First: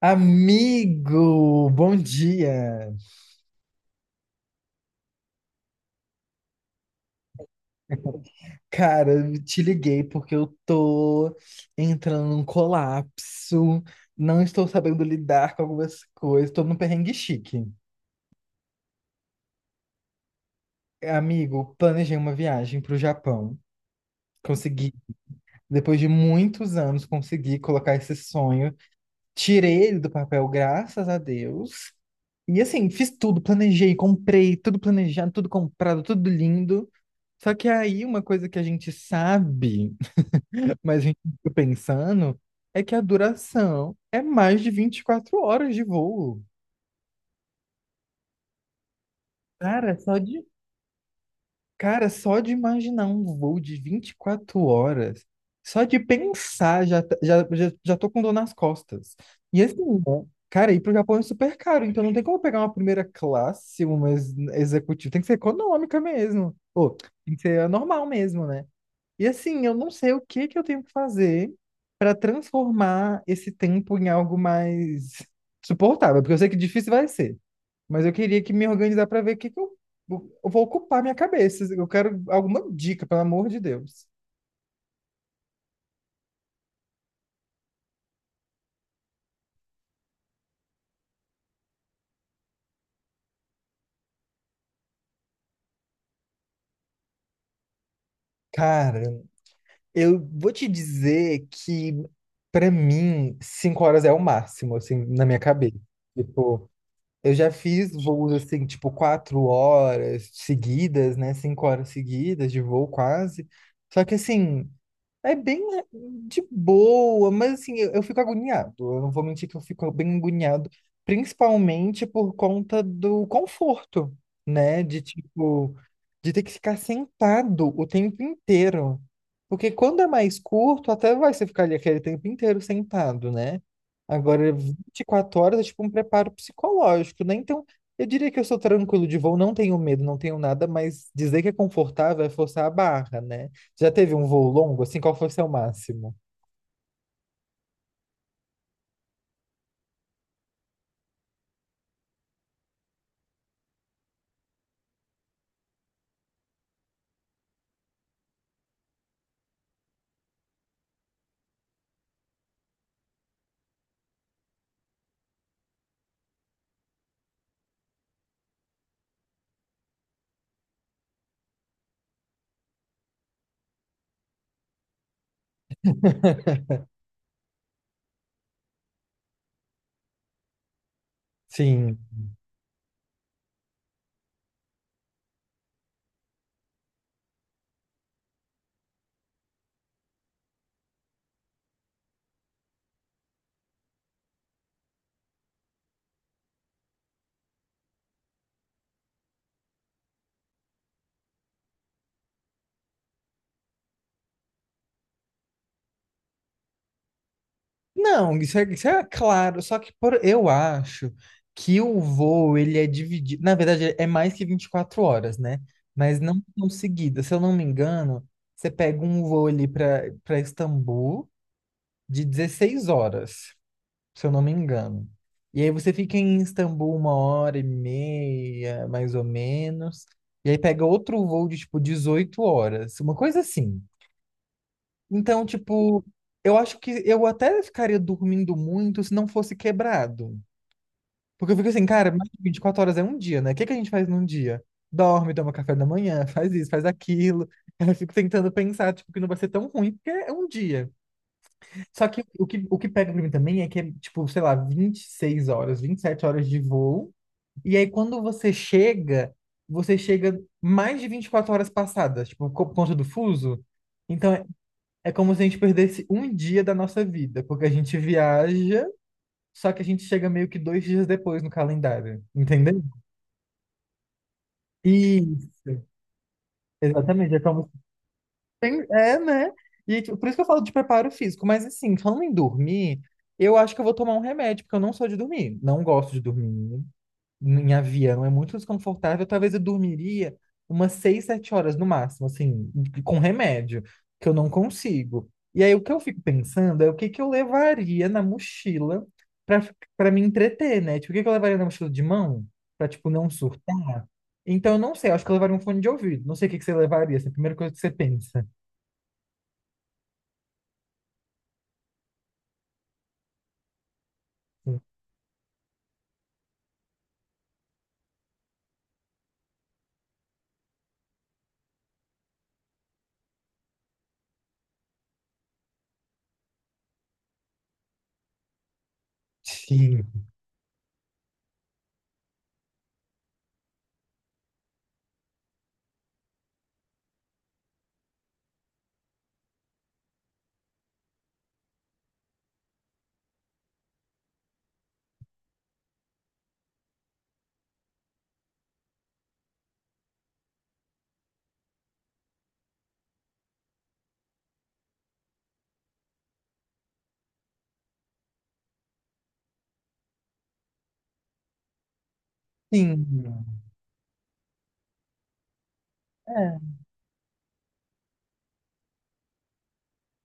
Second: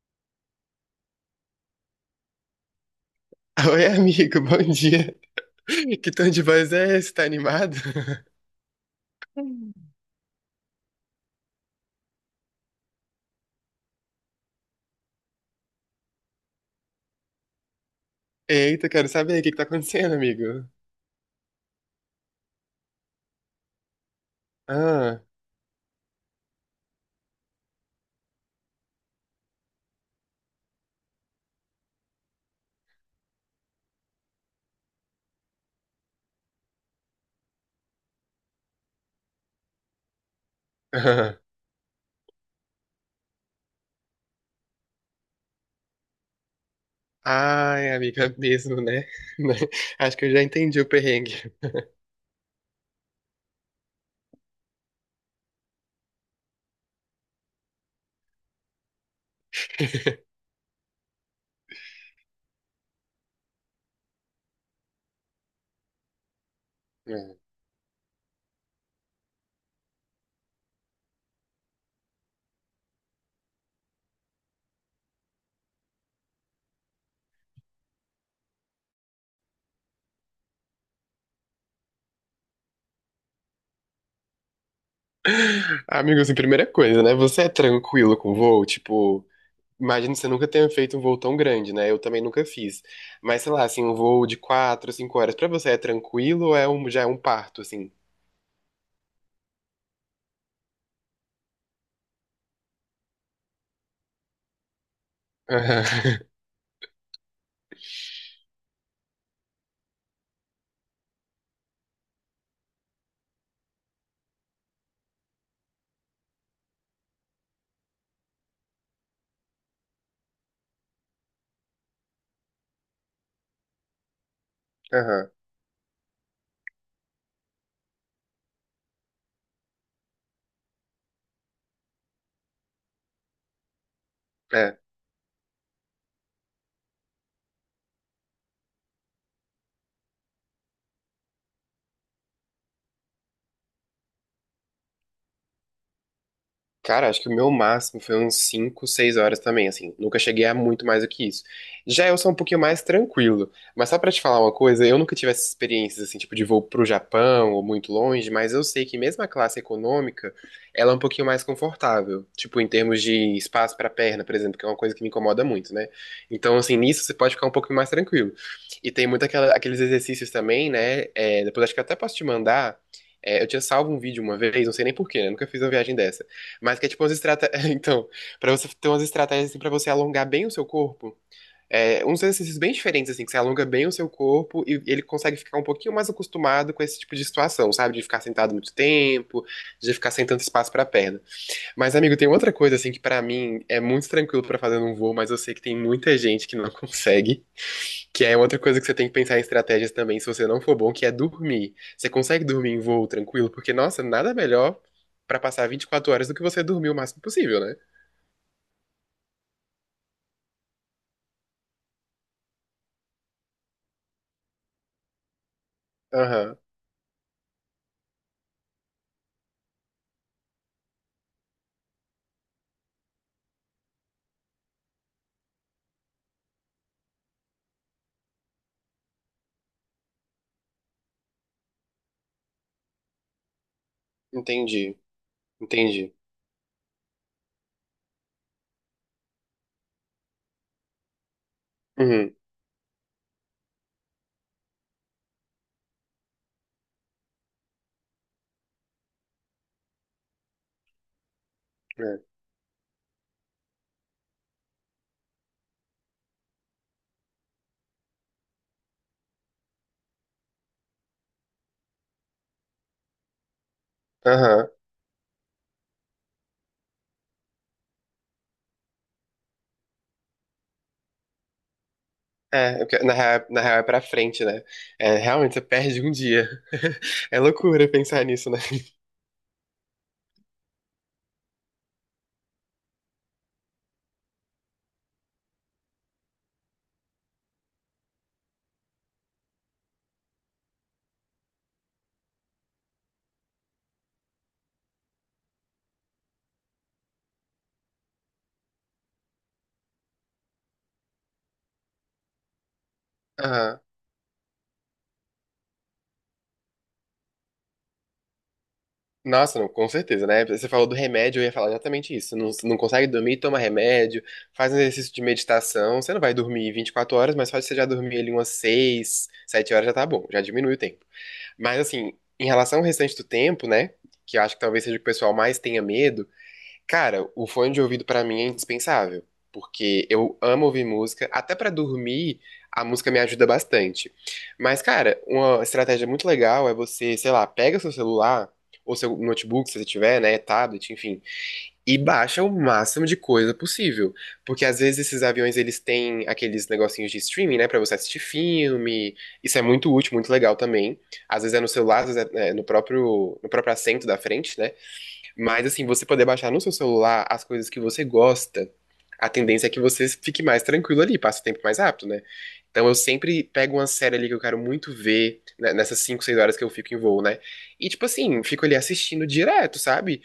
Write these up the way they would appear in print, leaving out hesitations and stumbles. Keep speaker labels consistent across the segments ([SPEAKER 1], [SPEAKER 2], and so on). [SPEAKER 1] Amigo, bom dia.
[SPEAKER 2] Oi, amigo, bom dia. Que tom de voz é esse? Tá animado?
[SPEAKER 1] Cara, eu te liguei porque eu tô entrando num colapso, não estou sabendo lidar com algumas coisas, tô num perrengue chique.
[SPEAKER 2] Eita, quero saber o que que tá acontecendo, amigo.
[SPEAKER 1] Amigo, planejei uma viagem pro Japão. Consegui,
[SPEAKER 2] Ah,
[SPEAKER 1] depois de muitos anos, consegui colocar esse sonho. Tirei ele do papel, graças a Deus. E assim, fiz tudo, planejei, comprei, tudo planejado, tudo comprado, tudo lindo. Só que aí, uma coisa que a gente sabe, mas a gente
[SPEAKER 2] ah.
[SPEAKER 1] fica pensando é que a duração é mais de 24 horas de voo.
[SPEAKER 2] Ai, amiga, mesmo, né?
[SPEAKER 1] Cara,
[SPEAKER 2] Acho
[SPEAKER 1] só
[SPEAKER 2] que eu já
[SPEAKER 1] de.
[SPEAKER 2] entendi o perrengue.
[SPEAKER 1] Cara, só de imaginar um voo de 24 horas, só de pensar, já, tá- já, já, já tô com dor nas costas. E assim, né, cara, ir pro Japão é super caro, então não tem como pegar uma primeira classe, uma executiva, tem que ser econômica mesmo. Ou tem
[SPEAKER 2] É.
[SPEAKER 1] que ser a normal mesmo, né? E assim, eu não sei o que que eu tenho que fazer para transformar esse tempo em algo mais suportável, porque eu sei que difícil vai ser. Mas eu queria que me organizar para ver o que que eu vou ocupar minha cabeça. Eu quero alguma dica, pelo amor de Deus.
[SPEAKER 2] Amigo, assim, primeira coisa, né? Você é tranquilo com voo? Tipo, imagino que você nunca tenha feito um voo tão grande, né? Eu também nunca fiz. Mas, sei lá, assim, um voo de 4, 5 horas, pra você é tranquilo ou já é um parto, assim?
[SPEAKER 1] Cara, eu vou te dizer que para mim 5 horas é o máximo, assim, na minha cabeça.
[SPEAKER 2] Aham,
[SPEAKER 1] Tipo, eu já fiz voos assim, tipo, 4 horas seguidas, né? 5 horas seguidas de voo quase. Só que assim, é bem né, de boa, mas assim, eu fico agoniado. Eu não vou mentir que eu fico bem agoniado, principalmente por conta do conforto, né? De
[SPEAKER 2] aham,
[SPEAKER 1] tipo, de ter que ficar sentado o tempo inteiro. Porque quando é mais curto, até vai você ficar ali aquele tempo inteiro sentado, né? Agora,
[SPEAKER 2] é.
[SPEAKER 1] 24 horas é tipo um preparo psicológico, né? Então, eu diria que eu sou tranquilo de voo, não tenho medo, não tenho nada, mas dizer que é confortável é forçar a barra, né? Já teve um voo longo, assim, qual foi o seu máximo?
[SPEAKER 2] Cara, acho que o meu máximo foi uns 5, 6 horas também, assim. Nunca cheguei a muito mais do que isso. Já eu sou um pouquinho mais tranquilo. Mas só pra te falar uma coisa, eu nunca tive essas experiências, assim, tipo de voo pro Japão ou muito longe, mas eu sei que mesmo a classe econômica, ela é um pouquinho mais confortável. Tipo, em termos de espaço pra perna, por exemplo, que é uma coisa que me incomoda muito, né? Então, assim, nisso você pode ficar um pouco mais tranquilo. E tem muito aqueles exercícios também, né? É, depois acho que eu até posso te mandar. É, eu tinha salvo um vídeo uma vez, não sei nem porquê, né? Nunca fiz uma viagem dessa. Mas que é tipo umas estratégias. Então, pra você ter umas estratégias assim, pra você alongar bem o seu corpo.
[SPEAKER 1] Sim.
[SPEAKER 2] É, uns exercícios bem diferentes, assim, que você alonga bem o seu corpo e ele consegue ficar um pouquinho mais acostumado com esse tipo de situação, sabe? De ficar sentado muito tempo, de ficar sem tanto espaço pra perna. Mas, amigo, tem outra coisa, assim, que pra mim é muito tranquilo pra fazer num voo, mas eu sei que tem muita gente que não consegue, que é outra coisa que você tem que pensar em estratégias também, se você não for bom, que é dormir. Você consegue dormir em voo tranquilo? Porque, nossa, nada melhor pra passar 24 horas do que você dormir o máximo possível, né?
[SPEAKER 1] Não, isso é claro, só que por, eu acho que o voo, ele é dividido, na verdade, é mais que 24 horas, né? Mas não
[SPEAKER 2] Aham,
[SPEAKER 1] tão seguida, se eu não me engano, você pega um voo ali para Istambul de 16 horas, se eu não me engano. E aí você fica em Istambul 1 hora e meia, mais ou menos, e aí pega outro voo de, tipo, 18 horas, uma coisa assim.
[SPEAKER 2] entendi,
[SPEAKER 1] Então, tipo,
[SPEAKER 2] entendi.
[SPEAKER 1] eu acho que eu até ficaria dormindo muito se não fosse quebrado. Porque eu fico assim, cara, mais
[SPEAKER 2] Uhum,
[SPEAKER 1] de 24 horas é um dia, né? O que que a gente faz num dia? Dorme, toma café da manhã, faz isso, faz aquilo. Aí eu fico tentando pensar, tipo, que não vai ser tão ruim, porque é um dia. Só
[SPEAKER 2] é.
[SPEAKER 1] que o que pega pra mim também é que é, tipo, sei lá, 26 horas, 27 horas de voo. E aí, quando você chega mais de 24 horas passadas, tipo, por conta do fuso. Então,
[SPEAKER 2] Aham.
[SPEAKER 1] é como se a gente perdesse um dia da nossa vida, porque a gente viaja, só que a gente chega meio que 2 dias depois no calendário,
[SPEAKER 2] É,
[SPEAKER 1] entendeu?
[SPEAKER 2] porque na real é pra frente, né? É, realmente, você
[SPEAKER 1] Isso,
[SPEAKER 2] perde um dia.
[SPEAKER 1] exatamente.
[SPEAKER 2] É
[SPEAKER 1] É como se.
[SPEAKER 2] loucura pensar nisso, né?
[SPEAKER 1] É, né? E tipo, por isso que eu falo de preparo físico, mas assim, falando em dormir, eu acho que eu vou tomar um remédio, porque eu não sou de dormir, não gosto de dormir. Em avião é muito desconfortável. Talvez eu dormiria umas 6, 7 horas no máximo, assim, com remédio, que eu não consigo. E aí o que eu fico pensando é o que que eu levaria na mochila para para me entreter, né? Tipo, o que que eu levaria na mochila de mão para tipo não
[SPEAKER 2] Aham.
[SPEAKER 1] surtar? Então eu não sei, eu acho que eu levaria um fone de ouvido. Não sei o que que você levaria, assim, a primeira coisa que você pensa.
[SPEAKER 2] Nossa, não, com certeza, né? Você falou do remédio, eu ia falar exatamente isso. Não, não consegue dormir, toma remédio, faz um exercício de meditação. Você não vai dormir 24 horas, mas só de você já dormir ali umas 6, 7 horas já tá bom, já diminui o tempo. Mas assim, em relação ao restante do tempo, né? Que eu acho que talvez seja o que o pessoal mais tenha medo. Cara, o fone de ouvido pra mim é indispensável, porque
[SPEAKER 1] Sim.
[SPEAKER 2] eu amo ouvir música, até pra dormir, a música me ajuda bastante. Mas, cara, uma estratégia muito legal é você, sei lá, pega seu celular ou seu notebook, se você tiver, né, tablet, enfim, e baixa o máximo de coisa possível, porque às vezes esses aviões eles têm aqueles negocinhos de streaming, né, pra você assistir filme. Isso é muito útil, muito legal também. Às vezes é no celular, às vezes no próprio assento da frente, né? Mas assim, você poder baixar no seu celular as coisas que você gosta, a tendência é que você fique mais tranquilo ali, passe o tempo mais rápido, né? Então eu
[SPEAKER 1] Sim.
[SPEAKER 2] sempre pego uma série ali que eu quero muito ver, né, nessas 5, 6 horas que
[SPEAKER 1] É.
[SPEAKER 2] eu fico em voo, né? E tipo assim, fico ali assistindo direto, sabe?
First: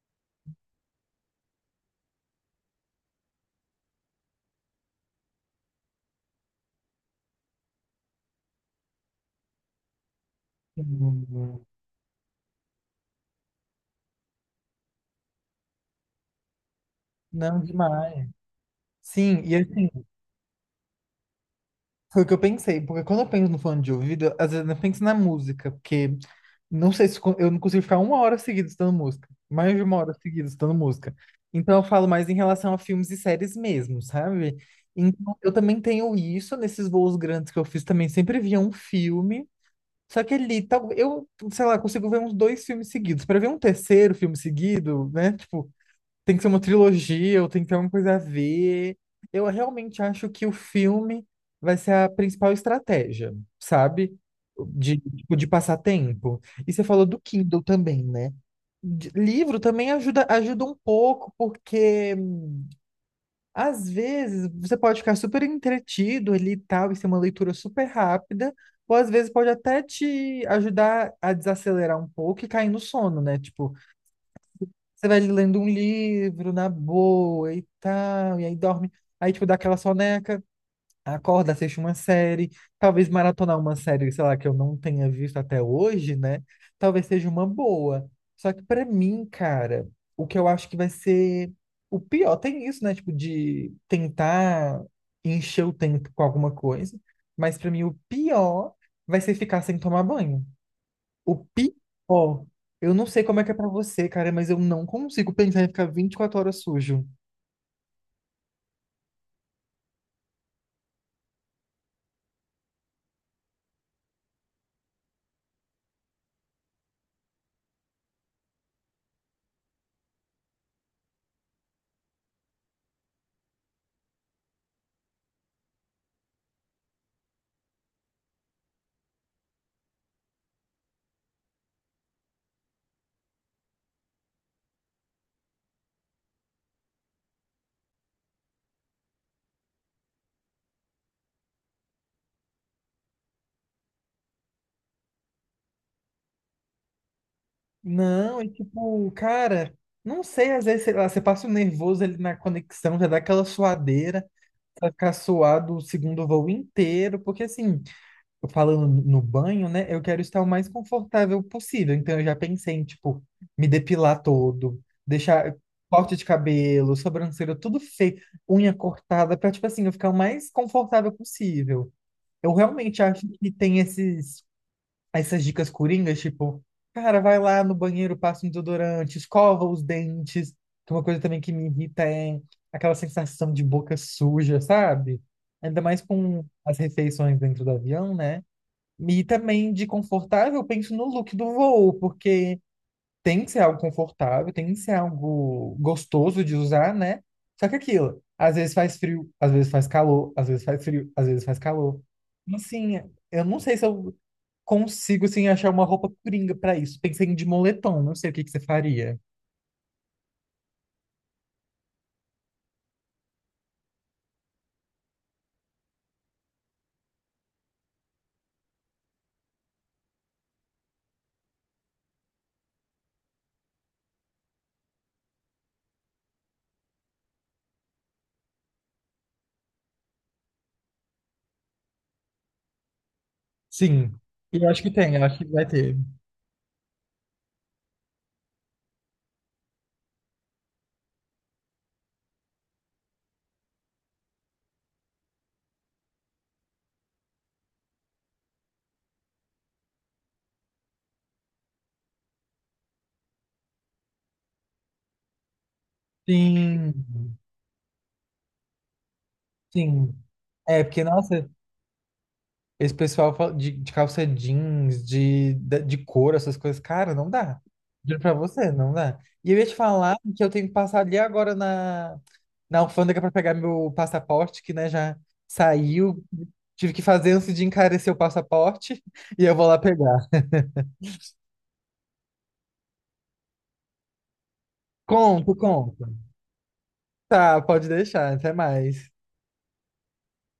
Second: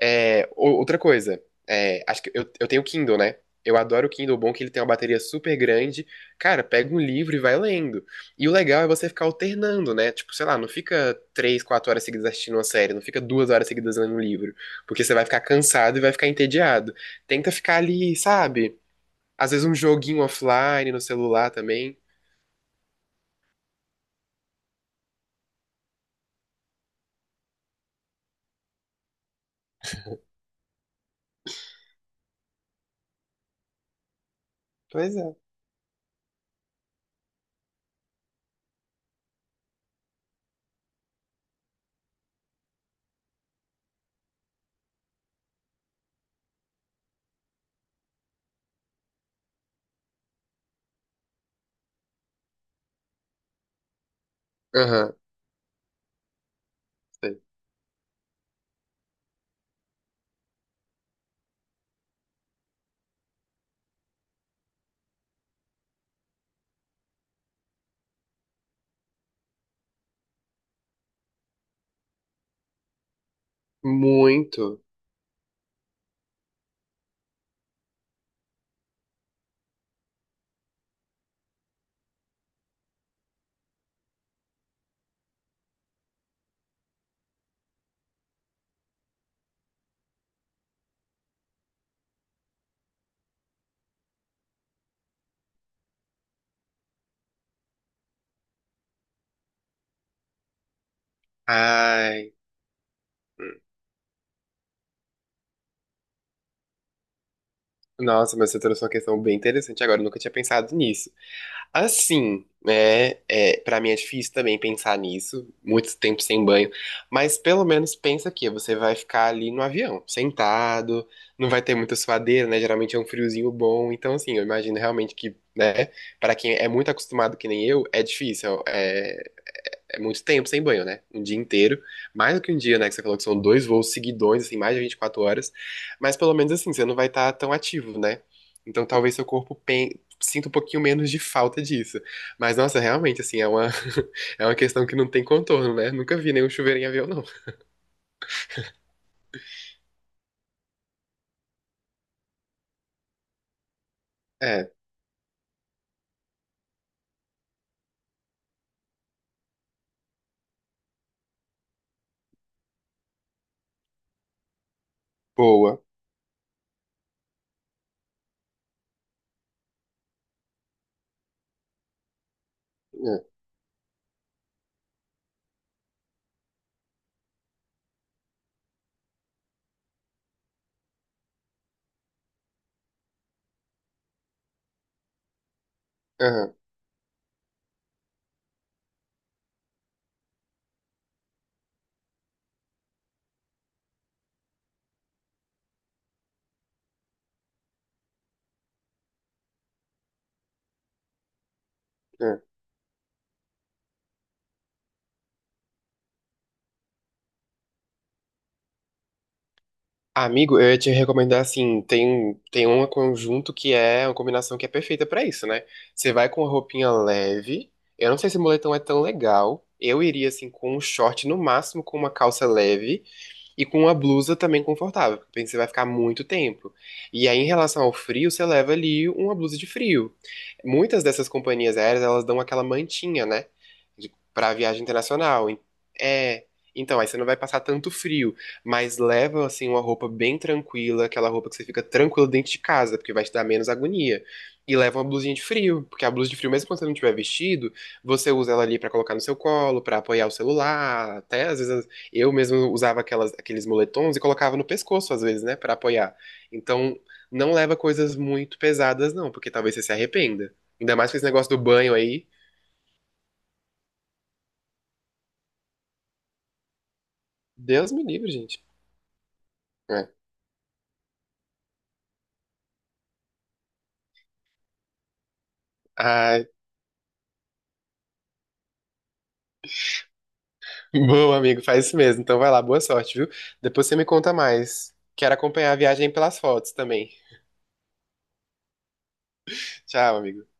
[SPEAKER 2] É, outra coisa, é, acho que eu tenho Kindle, né? Eu adoro o Kindle, bom é que ele tem uma bateria super grande. Cara, pega um livro e vai lendo. E o legal é você ficar alternando, né? Tipo, sei lá, não fica três,
[SPEAKER 1] Sim.
[SPEAKER 2] quatro horas seguidas assistindo uma série, não fica 2 horas seguidas lendo um livro. Porque você vai ficar cansado e vai ficar entediado. Tenta
[SPEAKER 1] Não
[SPEAKER 2] ficar ali,
[SPEAKER 1] demais.
[SPEAKER 2] sabe?
[SPEAKER 1] Sim,
[SPEAKER 2] Às
[SPEAKER 1] e
[SPEAKER 2] vezes um
[SPEAKER 1] assim,
[SPEAKER 2] joguinho offline no celular também.
[SPEAKER 1] foi o que eu pensei, porque quando eu penso no fone de ouvido, às vezes eu penso na música, porque não sei se eu não consigo ficar 1 hora seguida estudando música, mais de 1 hora seguida estudando música. Então eu falo mais em relação a filmes e séries mesmo, sabe?
[SPEAKER 2] Pois é.
[SPEAKER 1] Então eu também tenho isso nesses voos grandes que eu fiz também, sempre via um filme, só que ali, tal, eu, sei lá, consigo ver uns dois filmes seguidos. Para ver um terceiro filme seguido, né? Tipo, tem que ser uma trilogia, ou tem que ter alguma coisa a ver. Eu realmente acho que o filme vai ser a principal estratégia, sabe? De,
[SPEAKER 2] Aham,
[SPEAKER 1] tipo, de passar tempo. E você falou do
[SPEAKER 2] sei.
[SPEAKER 1] Kindle também, né? Livro também ajuda, ajuda um pouco, porque às vezes você pode ficar super entretido ali e tal, e ser uma leitura super rápida, ou às vezes pode até te ajudar a desacelerar um pouco e cair no sono, né? Tipo,
[SPEAKER 2] Muito.
[SPEAKER 1] você vai lendo um livro na boa e tal, e aí dorme. Aí, tipo, dá aquela soneca, acorda, assiste uma série. Talvez maratonar uma série, sei lá, que eu não tenha visto até hoje, né? Talvez seja uma boa. Só que pra mim, cara, o que eu acho que vai ser o pior, tem isso, né? Tipo, de tentar encher o tempo com alguma coisa. Mas pra mim, o pior vai ser ficar sem tomar banho. O
[SPEAKER 2] Ai.
[SPEAKER 1] pior, eu não sei como é que é
[SPEAKER 2] Hum.
[SPEAKER 1] pra você, cara, mas eu não consigo pensar em ficar 24 horas sujo.
[SPEAKER 2] Nossa, mas você trouxe uma questão bem interessante agora. Eu nunca tinha pensado nisso. Assim, né? É, para mim é difícil também pensar nisso, muito tempo sem banho, mas pelo menos pensa que você vai ficar ali no avião, sentado, não vai ter muita suadeira, né? Geralmente é um friozinho bom, então assim, eu imagino realmente que, né? Para quem é muito acostumado que nem eu, é difícil, é muito tempo sem banho, né? Um dia inteiro. Mais do que um dia, né? Que você falou que são dois voos seguidões, assim, mais de 24 horas. Mas pelo menos assim, você não vai estar tão ativo, né? Então talvez seu corpo sinta um pouquinho menos de falta disso. Mas, nossa, realmente, assim, é uma, é uma questão que não tem contorno, né? Nunca vi nenhum chuveiro em avião, não.
[SPEAKER 1] Não, é tipo, cara, não sei, às vezes, sei lá, você passa o nervoso ali na conexão, já dá aquela suadeira,
[SPEAKER 2] É,
[SPEAKER 1] vai ficar suado o segundo voo inteiro, porque assim, eu falando no banho, né, eu quero estar o mais confortável possível, então eu já pensei em, tipo, me depilar todo, deixar
[SPEAKER 2] boa.
[SPEAKER 1] corte de cabelo, sobrancelha, tudo feio, unha cortada, pra, tipo assim, eu ficar o mais confortável possível. Eu realmente
[SPEAKER 2] É,
[SPEAKER 1] acho que tem essas dicas coringas, tipo, cara, vai lá no banheiro, passa um desodorante, escova os dentes, que é uma coisa também que me irrita é aquela sensação de boca suja, sabe? Ainda mais com
[SPEAKER 2] aham,
[SPEAKER 1] as refeições dentro do avião, né? E também de confortável, eu penso no look do voo, porque tem que ser algo confortável, tem que ser algo gostoso de usar, né? Só que aquilo, às vezes faz frio, às vezes faz calor, às vezes faz frio, às vezes faz calor.
[SPEAKER 2] é.
[SPEAKER 1] Então, assim, eu não sei se eu consigo, assim, achar uma roupa coringa pra isso. Pensei em de moletom, não sei o que que você faria.
[SPEAKER 2] Amigo, eu ia te recomendar assim, tem um conjunto que é uma combinação que é perfeita pra isso, né? Você vai com uma roupinha leve. Eu não sei se moletom é tão legal. Eu iria assim com um short no máximo com uma calça leve e com uma blusa também confortável, porque você vai ficar muito tempo. E aí em relação ao frio, você leva ali uma blusa de frio. Muitas dessas companhias aéreas, elas dão aquela mantinha, né?
[SPEAKER 1] Sim,
[SPEAKER 2] Pra
[SPEAKER 1] eu acho
[SPEAKER 2] viagem
[SPEAKER 1] que tem, eu acho que
[SPEAKER 2] internacional.
[SPEAKER 1] vai ter.
[SPEAKER 2] É, então aí você não vai passar tanto frio mas leva assim uma roupa bem tranquila, aquela roupa que você fica tranquilo dentro de casa, porque vai te dar menos agonia. E leva uma blusinha de frio, porque a blusa de frio, mesmo quando você não tiver vestido, você usa ela ali pra colocar no seu colo, pra apoiar o celular, até às vezes eu mesmo usava aqueles moletons e colocava no pescoço às vezes, né, pra apoiar.
[SPEAKER 1] Sim,
[SPEAKER 2] Então, não leva coisas muito pesadas não, porque talvez você se
[SPEAKER 1] sim.
[SPEAKER 2] arrependa.
[SPEAKER 1] É,
[SPEAKER 2] Ainda
[SPEAKER 1] porque,
[SPEAKER 2] mais com esse
[SPEAKER 1] nossa,
[SPEAKER 2] negócio do banho aí.
[SPEAKER 1] esse pessoal de, calça jeans, de couro, essas coisas, cara, não dá.
[SPEAKER 2] Deus me
[SPEAKER 1] Juro
[SPEAKER 2] livre,
[SPEAKER 1] pra
[SPEAKER 2] gente.
[SPEAKER 1] você, não dá. E eu ia te
[SPEAKER 2] É.
[SPEAKER 1] falar que eu tenho que passar ali agora na alfândega pra pegar meu passaporte, que, né, já saiu.
[SPEAKER 2] Ah,
[SPEAKER 1] Tive que fazer antes de encarecer o passaporte e eu vou lá pegar.
[SPEAKER 2] bom, amigo, faz isso mesmo. Então vai lá, boa sorte, viu? Depois você me conta mais. Quero
[SPEAKER 1] Conto,
[SPEAKER 2] acompanhar a
[SPEAKER 1] conto.
[SPEAKER 2] viagem pelas fotos também.
[SPEAKER 1] Tá, pode deixar. Até mais.
[SPEAKER 2] Tchau, amigo.